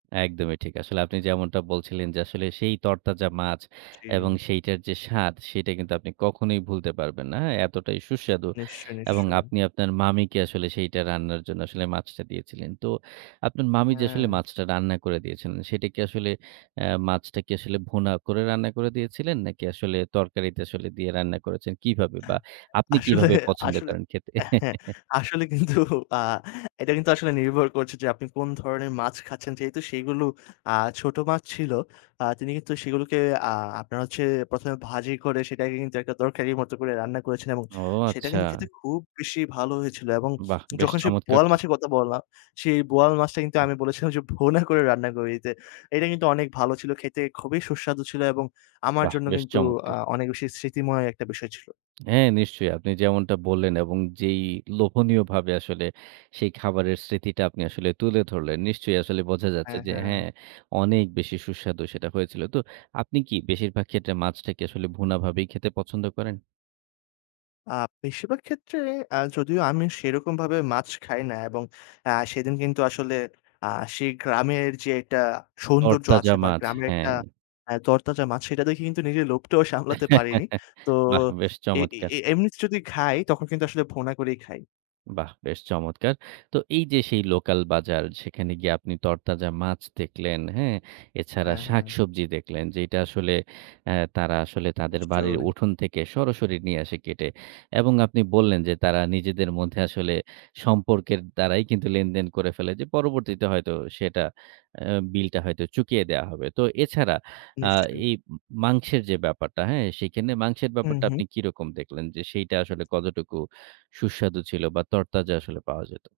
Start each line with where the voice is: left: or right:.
right: একদমই ঠিক। আসলে আপনি যেমনটা বলছিলেন যে আসলে সেই তরতাজা মাছ, এবং
left: জি।
right: সেইটার যে স্বাদ সেটা কিন্তু আপনি কখনোই ভুলতে পারবেন না। হ্যাঁ? এতটাই সুস্বাদু
left: নিশ্চই,
right: এবং
left: নিশ্চয়ই।
right: আপনি আপনার মামিকে আসলে সেইটা রান্নার জন্য আসলে মাছটা দিয়েছিলেন। তো আপনার মামি যে আসলে
left: হ্যাঁ।
right: মাছটা রান্না করে দিয়েছিলেন, সেটা কি আসলে আ মাছটা কি আসলে ভুনা করে রান্না করে দিয়েছিলেন? নাকি আসলে তরকারিতে আসলে দিয়ে রান্না করেছেন কিভাবে বা আপনি
left: আসলে,
right: কিভাবে পছন্দ
left: আসলে
right: করেন খেতে?
left: হ্যাঁ, আসলে কিন্তু আ এটা কিন্তু আসলে নির্ভর করছে যে আপনি কোন ধরনের মাছ খাচ্ছেন। যেহেতু সেগুলো আ ছোট মাছ ছিল। আ তিনি কিন্তু সেগুলোকে আ আপনার হচ্ছে ১ম এ ভাজি করে সেটাকে কিন্তু একটা তরকারির মতো করে রান্না করেছেন এবং
right: ও,
left: সেটা কিন্তু
right: আচ্ছা।
left: খেতে খুব বেশি ভালো হয়েছিল। এবং
right: বাহ! বেশ
left: যখন সেই
right: চমৎকার
left: বোয়াল
right: তো।
left: মাছের কথা বললাম সেই বোয়াল মাছটা কিন্তু
right: হু।
left: আমি বলেছিলাম যে ভুনা করে রান্না করে দিতে। এটা কিন্তু অনেক ভালো ছিল খেতে, খুবই সুস্বাদু ছিল এবং আমার
right: বাহ!
left: জন্য
right: বেশ
left: কিন্তু আ
right: চমৎকার।
left: অনেক বেশি স্মৃতিময় একটা বিষয় ছিল।
right: হ্যাঁ, নিশ্চয়ই। আপনি যেমনটা বললেন, এবং যেই লোভনীয়ভাবে আসলে সেই খাবারের স্মৃতিটা আপনি আসলে তুলে ধরলেন। নিশ্চয়ই আসলে বোঝা যাচ্ছে
left: হ্যাঁ,
right: যে
left: হ্যাঁ।
right: হ্যাঁ, অনেক বেশি সুস্বাদু সেটা হয়েছিল। তো আপনি কি বেশিরভাগ ক্ষেত্রে মাছটাকে আসলে ভুনাভাবেই খেতে পছন্দ করেন?
left: আ বেশিরভাগ ক্ষেত্রে আ যদিও আমি সেরকমভাবে মাছ খাই না এবং আ সেদিন কিন্তু আসলে আ সেই গ্রামের যে একটা সৌন্দর্য আছে
right: তরতাজা
left: বা
right: মাছ,
left: গ্রামের একটা
right: হ্যাঁ।
left: আ তরতাজা মাছ সেটা দেখে কিন্তু নিজের লোভটাও সামলাতে পারিনি। তো
right: বাহ! বেশ
left: এ
right: চমৎকার।
left: এ এমনিতে যদি খাই তখন কিন্তু আসলে ভুনা করেই খাই।
right: বাহ! বেশ চমৎকার। তো এই যে সেই লোকাল বাজার সেখানে গিয়ে আপনি তরতাজা মাছ দেখলেন, হ্যাঁ? এছাড়া
left: হ্যাঁ, হ্যাঁ।
right: শাকসবজি দেখলেন, যেইটা আসলে আ তারা আসলে তাদের বাড়ির
left: নিশ্চয়ই।
right: উঠোন থেকে সরাসরি নিয়ে আসে কেটে। এবং আপনি বললেন যে তারা নিজেদের মধ্যে আসলে সম্পর্কের দ্বারাই কিন্তু লেনদেন করে ফেলে যে পরবর্তীতে হয়তো সেটা আ বিলটা হয়তো চুকিয়ে দেয়া হবে। তো এছাড়া আ
left: নিশ্চয়ই।
right: এই মাংসের যে ব্যাপারটা, হ্যাঁ? সেখানে মাংসের
left: হু,
right: ব্যাপারটা
left: হু।
right: আপনি কিরকম দেখলেন? যে সেইটা আসলে কতটুকু সুস্বাদু ছিল? বা তরতাজা আসলে পাওয়া যেত?